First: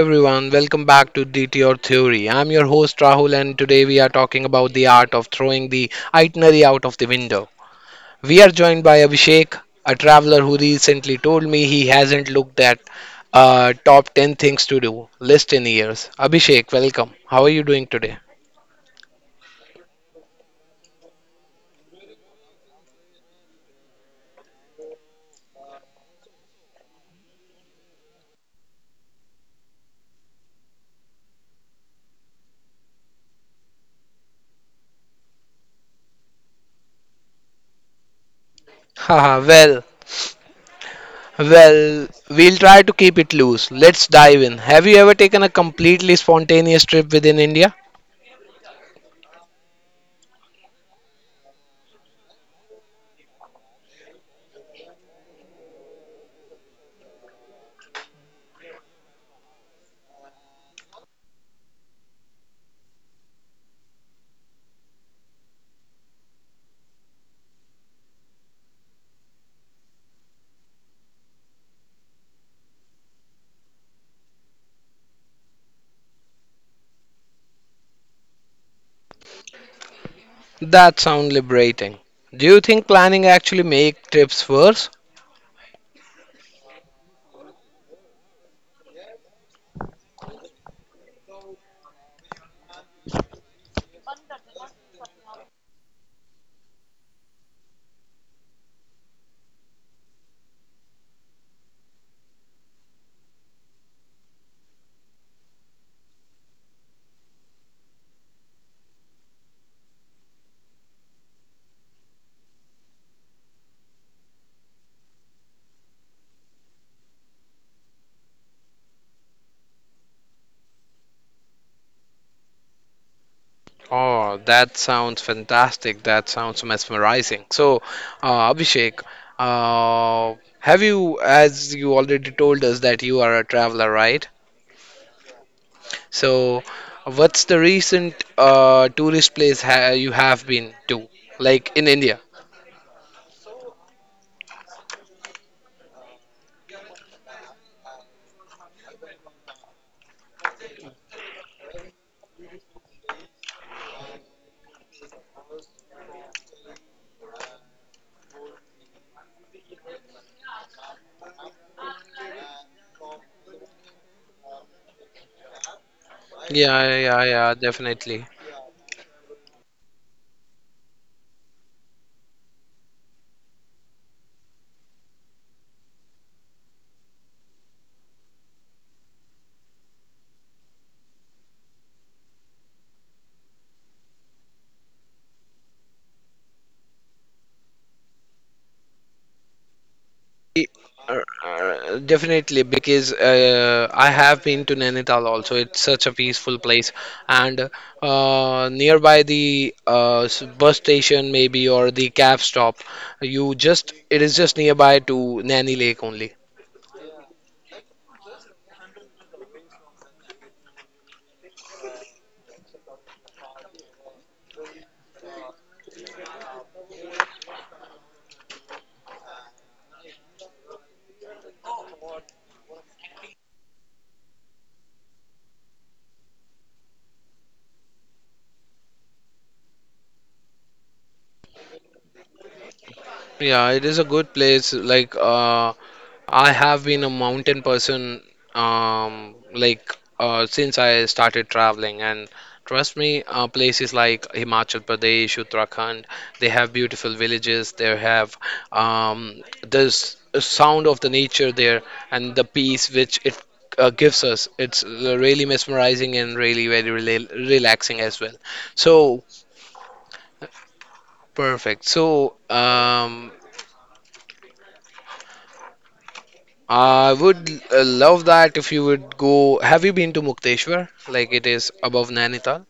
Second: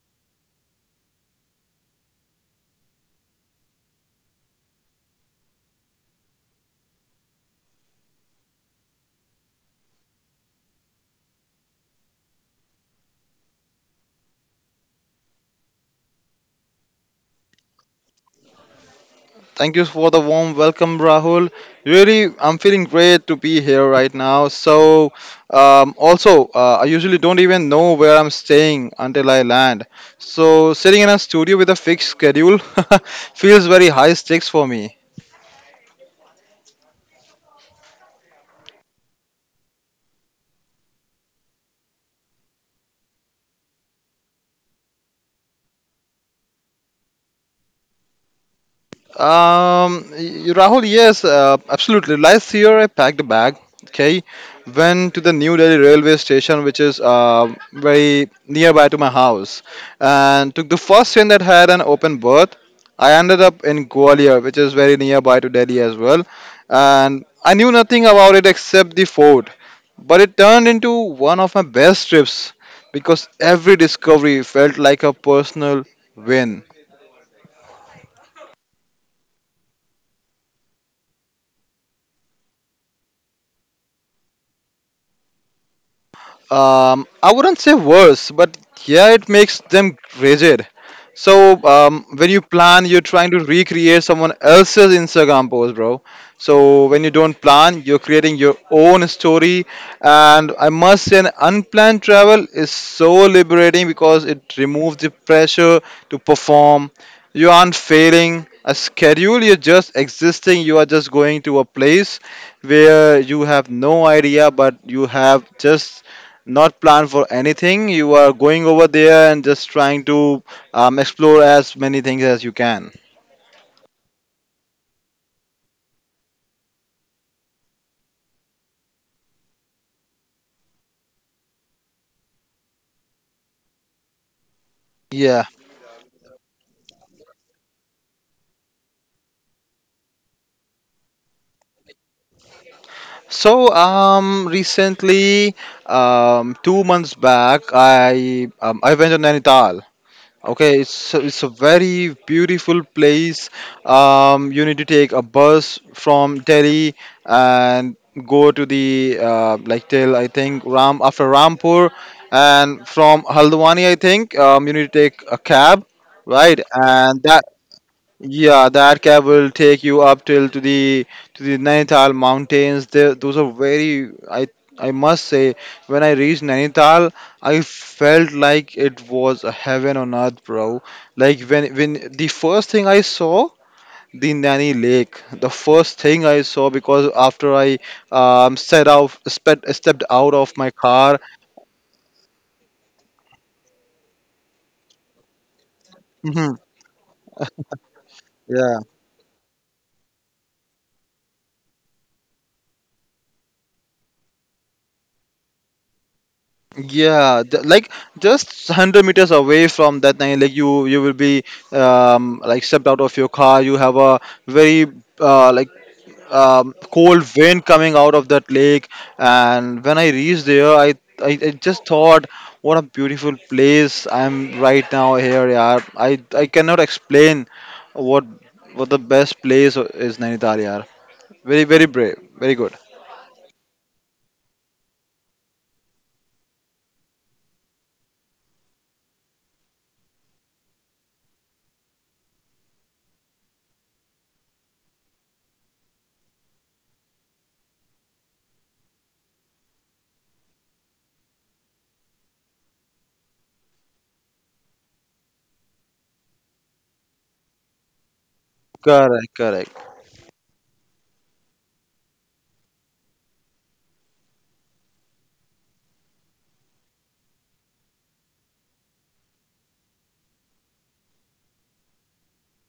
everyone. Welcome back to D T Or Theory. I'm your host Rahul, and today we are talking about the art of throwing the itinerary out of the window. We are joined by Abhishek, a traveler who recently told me he hasn't looked at top 10 things to do list in years. Abhishek, welcome. How are you doing today? Thank you for the warm welcome, Rahul. Really, I'm feeling great to be here right now. So I usually don't even know where I'm staying until I land. So, sitting in a studio with a fixed schedule feels very high stakes for me. Haha, well, we'll try to keep it loose. Let's dive in. Have you ever taken a completely spontaneous trip within India? Rahul, yes, absolutely. Last year I packed a bag. Okay, went to the New Delhi railway station, which is very nearby to my house, and took the first train that had an open berth. I ended up in Gwalior, which is very nearby to Delhi as well, and I knew nothing about it except the fort, but it turned into one of my best trips because every discovery felt like a personal win. That sounds liberating. Do you think planning actually make trips worse? I wouldn't say worse, but yeah, it makes them rigid. So when you plan, you're trying to recreate someone else's Instagram post, bro. So when you don't plan, you're creating your own story. And I must say, an unplanned travel is so liberating because it removes the pressure to perform. You aren't failing a schedule, you're just existing. You are just going to a place where you have no idea, but you have just not plan for anything. You are going over there and just trying to explore as many things as you can. Oh, that sounds fantastic. That sounds mesmerizing. So, Abhishek, have you, as you already told us, that you are a traveler, right? Yeah. So, what's the recent tourist place ha you have been to, like in India? So recently, 2 months back, I went to Nainital. Okay, it's a very beautiful place. You need to take a bus from Delhi and go to the like till I think Ram after Rampur, and from Haldwani I think you need to take a cab, right? Yeah, And yeah, that yeah, definitely. yeah, that cab will take you up till to the Nainital mountains. There, those are very. I must say, when I reached Nainital, I felt like it was a heaven on earth, bro. Like when the first thing I saw, the Nani Lake. The first thing I saw because after I set out, stepped out of my Uh, car. Definitely, because I have been to Nainital also. It's such a peaceful place, and Yeah. nearby the bus station maybe or the cab stop, you just it is just nearby to Naini Lake only. Yeah, like just 100 meters away from that line, like you will be like stepped out of your car. You have a very like cold wind coming out of that lake, and when I reached there, I just thought, what a beautiful place I'm right now here. Yeah, I cannot explain what what the best place is Nainital. Yeah, very very brave, very good. Yeah, it is a good place. Like I have been a mountain person like since I started traveling, and trust me, places like Himachal Pradesh, Uttarakhand, they have beautiful villages. They have this sound of the nature there, and the peace which it gives us. It's really mesmerizing and really very relaxing as well. So Correct, correct. perfect. So I would love that if you would go. Have you been to Mukteshwar? Like it is above Nainital?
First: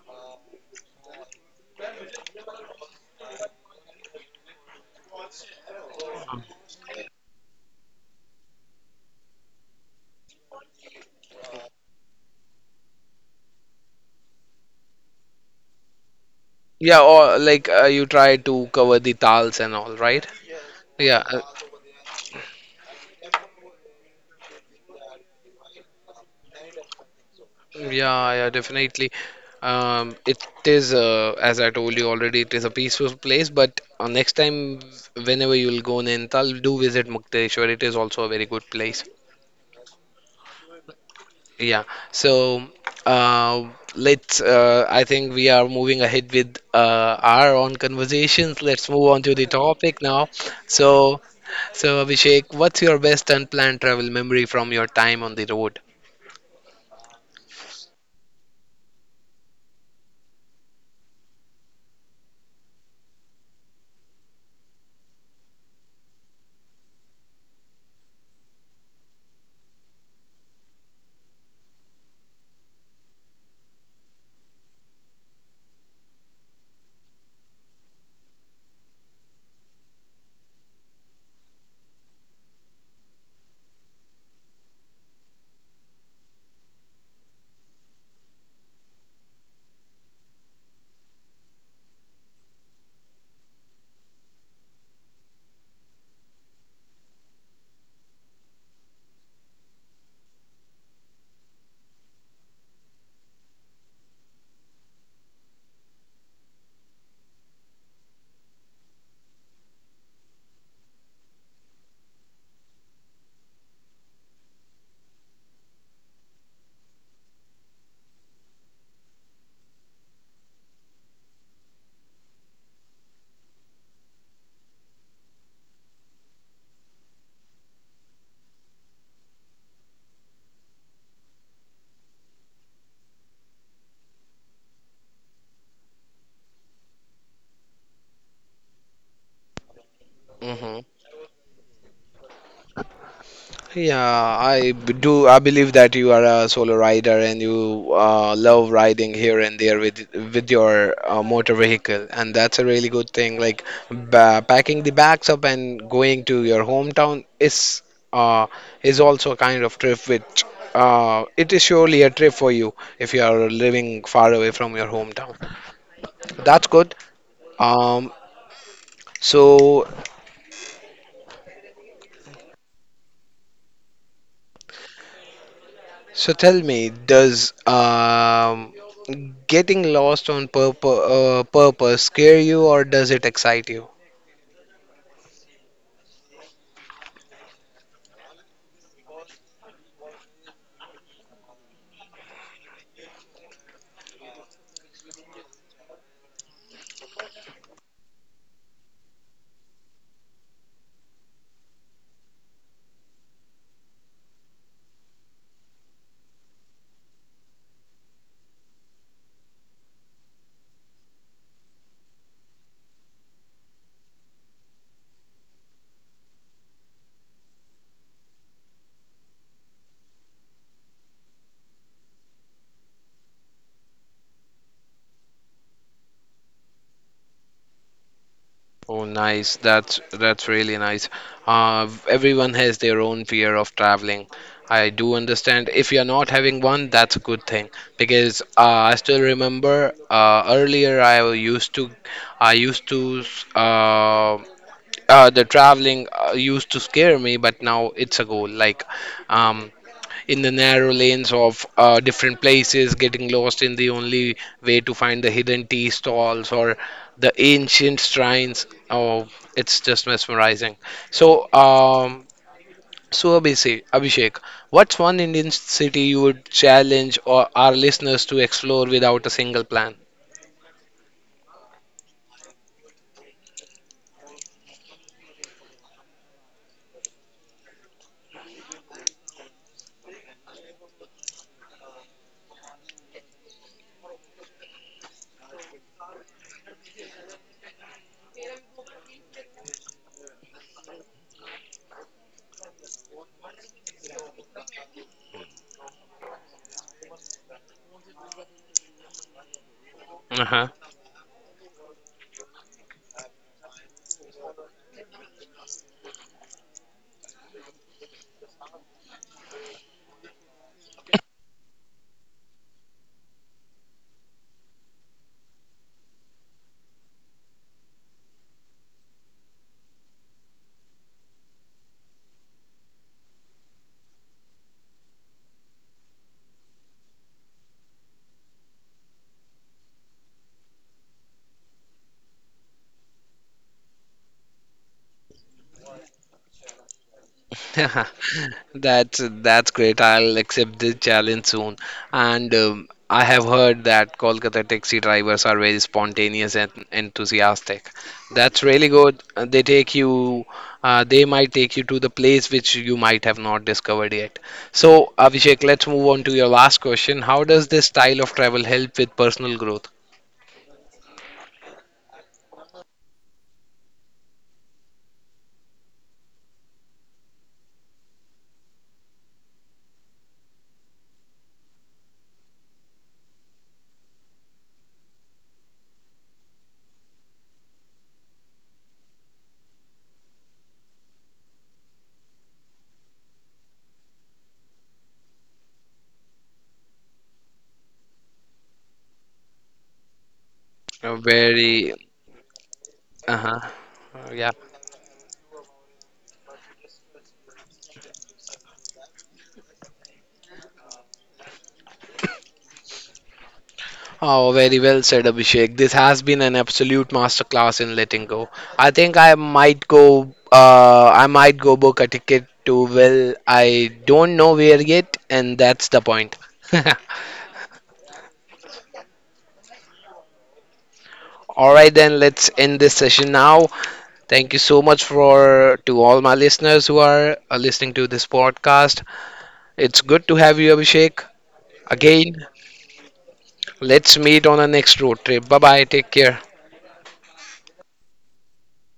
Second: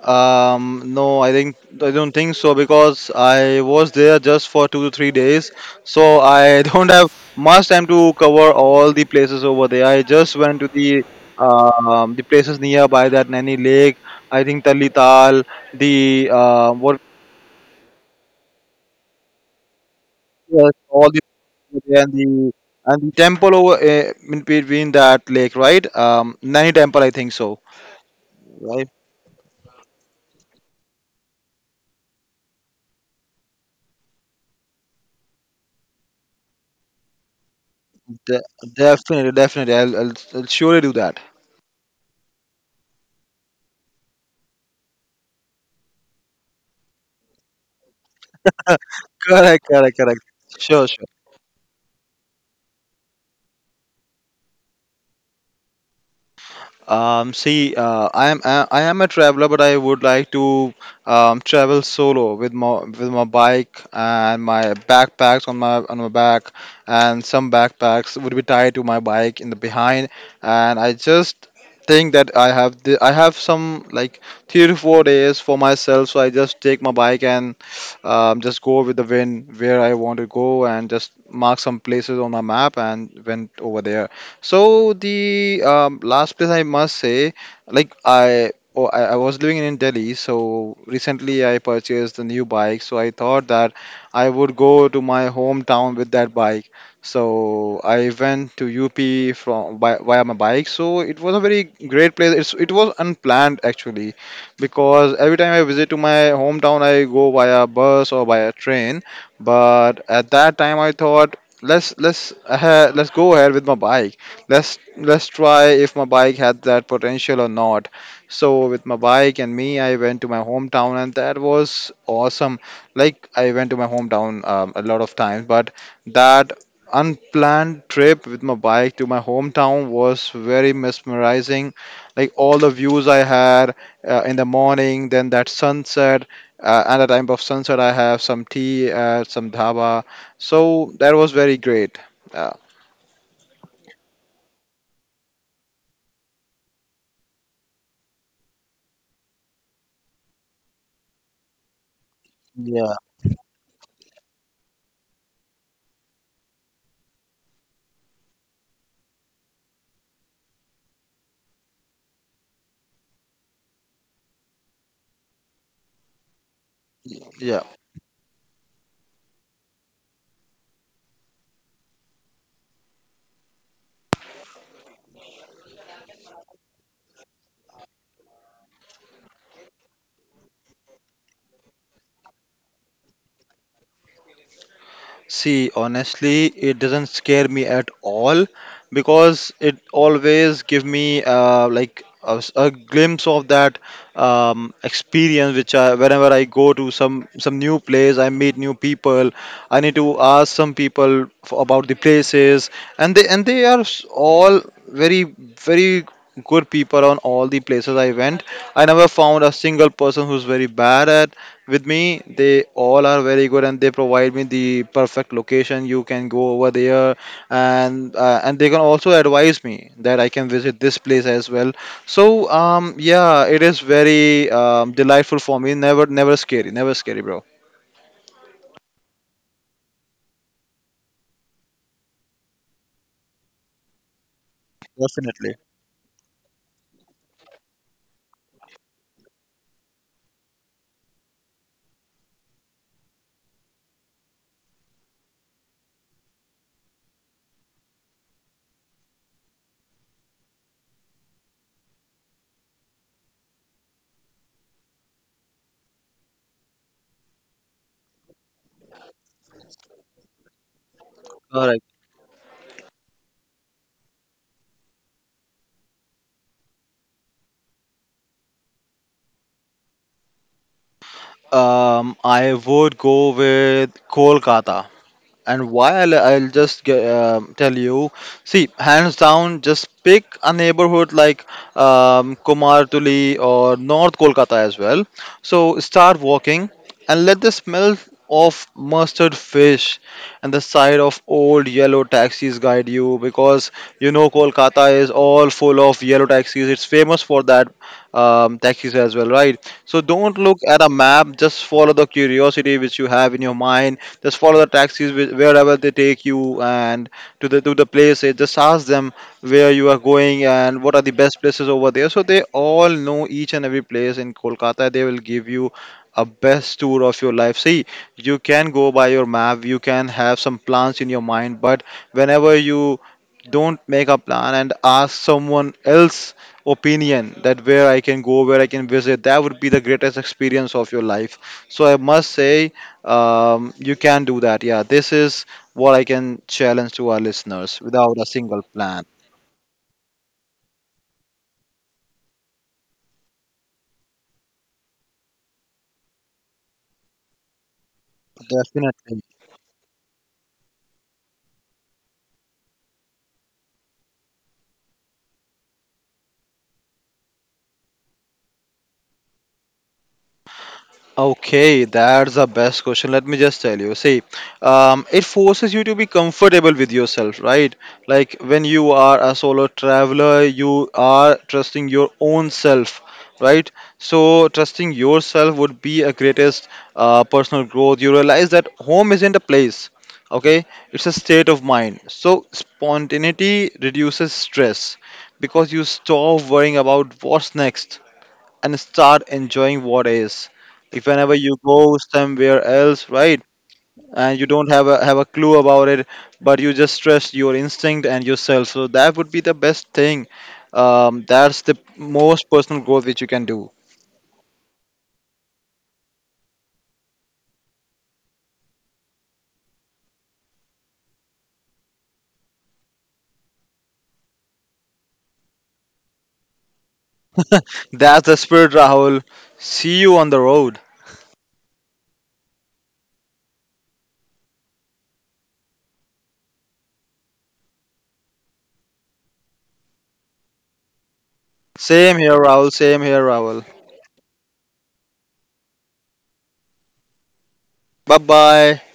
No, I think I don't think so because I was there just for 2 to 3 days, so I don't have much time to cover all the places over there. I just went to the places nearby that Nani Lake. I think Tali Tal, the what Yeah, or like you try to cover the tals and all, right? yes, all the Yeah. And the and the temple over in between that lake, right? Nani Temple, I think so. Yeah, yeah, Right? definitely. It is, as I told you already, it is a peaceful place. But next time, whenever you'll go Nainital, do visit Mukteshwar. It is also a De- very good place. definitely, I'll surely do that. Yeah. So uh, let's. I think we are moving ahead with our own conversations. Let's move on to the Correct, correct, topic correct. now. Sure, sure. So, so Abhishek, what's your best unplanned travel memory from your time on the road? See, I am a traveler, but I would like to travel solo with my bike and my backpacks on my back, and some backpacks would be tied to my bike in the behind, and I just think that I have some like 3 to 4 days for myself, so I just take my bike and just go with the wind where I want to go and just mark some places on my map and went over there. So the last place I must say, like I, oh, I was living in Delhi, so recently I purchased a new bike. So I thought that I would go to my hometown with that bike. So I went to UP from by, via my bike. So it was a very great place. It's, it was unplanned actually, because every time I visit to my hometown, I go via bus or via train. But at that time, I thought let's go ahead with my bike. Let's try if my bike had that potential or not. So with my bike and me, I went to my hometown, and that was awesome. Like I went to my hometown a lot of times, but that unplanned trip with my bike to my hometown was very mesmerizing. Like all the views I had in the morning, then that sunset, at the time of sunset I have some tea at some dhaba. Hmm. So that was very great. uh, Yeah, I b- do. I believe that you are a solo rider and you love riding here and there with your motor vehicle, and that's a really good thing. Like ba packing the bags up and going to your hometown uh, is also a kind of trip which it is surely a trip for you if you are living far away from your hometown. That's good. Yeah. Um, so so tell me, does getting lost on purpose scare you or does it excite you? See, honestly, it doesn't scare me at all because it always give me like a glimpse of that experience. Whenever I go to some new place, I meet new people. I need to ask some people f about the places, and all very very good people on all the places I went. I never found a single person who's very bad at with me. They all are very good and they provide me the perfect location you can go over there, and they can also advise me that I can visit this place as well. So yeah, it is very delightful for me. Never never scary, never scary, bro. Oh, nice. That's really nice. Everyone has their own fear of traveling. I do Definitely. understand. If you're not having one, that's a good thing because I still remember earlier I used to uh, the traveling used to scare me, but now it's a goal. Like um, in the narrow lanes of different places, getting lost in the only way to find the hidden tea stalls or the ancient shrines. Oh, it's just mesmerizing. So, All right. so Abhishek, what's one Indian city you would challenge or our listeners to explore without a single plan? I would go with Kolkata. And why? I'll just tell you. See, hands down, just pick a neighborhood like Kumartuli or North Kolkata as well. So start walking, and let the smell of mustard fish and the sight of old yellow taxis guide you, because you know Kolkata is all full of yellow taxis. It's famous for that, taxis as well, right? So don't look Uh-huh. at a map, just follow the curiosity which you have in your mind. Just follow the taxis wherever they take you and to the places. Just ask them where you are going and what are the best places over there. So they all know each and every place in Kolkata. They will give you a best tour of your life. See, you can go by your map. You can have some plans in your mind, but whenever you don't make a plan and ask someone else opinion that where I can go, where I can visit, that would be the greatest experience of your life. So I must say, you can do that. Yeah, this is what I can challenge to our listeners without a single plan. That's that's great. I'll accept this challenge soon. And I have heard that Kolkata taxi drivers are very spontaneous and enthusiastic. That's really Definitely. good. They take you, they might take you to the place which you might have not discovered yet. So, Abhishek, let's move on to your last question. How does this style of travel help with personal growth? Okay, that's the best question. Let me just tell you. See, it forces you to be comfortable with yourself, right? Like when you are a solo traveler, you are trusting your own self, right? So, trusting yourself would be a greatest personal growth. You realize that home isn't a place, okay? It's a state of mind. So, spontaneity reduces stress because you stop worrying about what's next and start enjoying what is. If whenever you Very, go somewhere else, right, uh-huh. And you yeah. don't have a clue about it, but you just trust your instinct and yourself, so that would be the best thing. That's the most personal growth which you can do. Oh, very well said, Abhishek. This has been an absolute masterclass in letting go. I think I might go. I might go book a ticket to Will. I don't know where yet, and that's the point. That's the spirit, Rahul. See you on the road. All right, then let's end this session now. Thank you so much for to all my listeners who are listening to this podcast. It's good to have you, Abhishek. Same here, Again, Rahul. Same here, Rahul. let's meet on our next road trip. Bye bye. Take care. Bye bye.